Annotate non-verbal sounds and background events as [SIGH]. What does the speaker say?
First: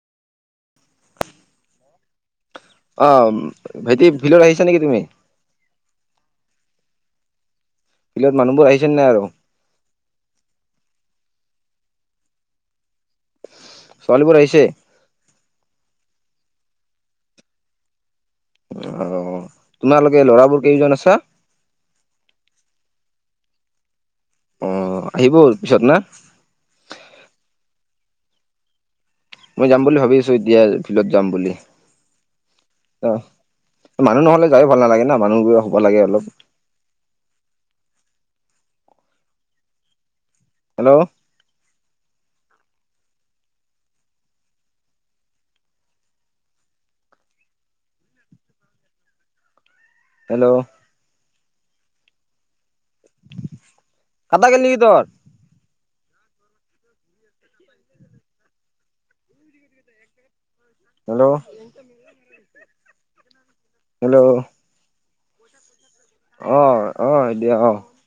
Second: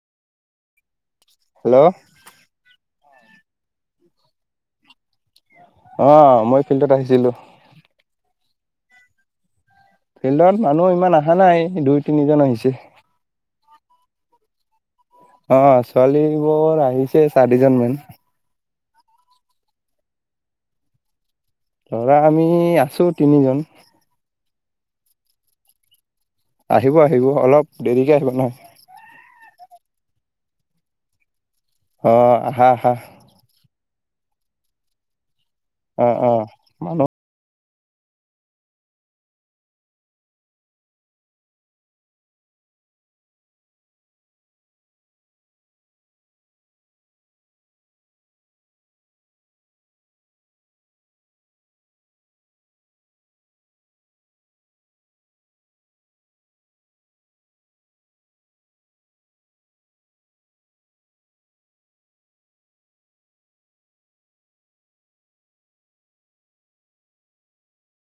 Hello, অ, ভাইটি ফিল্ডত আহিছা নেকি তুমি? অ, মই ফিল্ডত আহিছিলোঁ। ফিল্ডত মানুহবোৰ আহিছেনে নাই আৰু? ফিল্ডত মানুহ ইমান আহা নাই দুই, তিনিজন আহিছে। ছোৱালীবোৰ আহিছে? অ, ছোৱালীবোৰ আহিছে চাৰিজন মান। অ, তোমালোকে ল'ৰাবোৰ কেইজন আছা? ল'ৰা আমি আছো তিনিজন। অ, আহিব পিছত না? আহিব -আহিব অলপ দেৰিকে আহিব নহয়। মই যাম বুলি ভাবি আছো এতিয়া ফিল্ডত যাম বুলি। অ, আহা-আহা। অ, মানুহ নহ'লে যাইও ভাল নালাগে না মানুহ গৈ অ', অ', মান হেল্ল', হেল্ল', কাটা গেল নিকি তৰ? [INAUDIBLE] হেল্ল', হেল্ল', অ', অ', হয় দিয়া অ,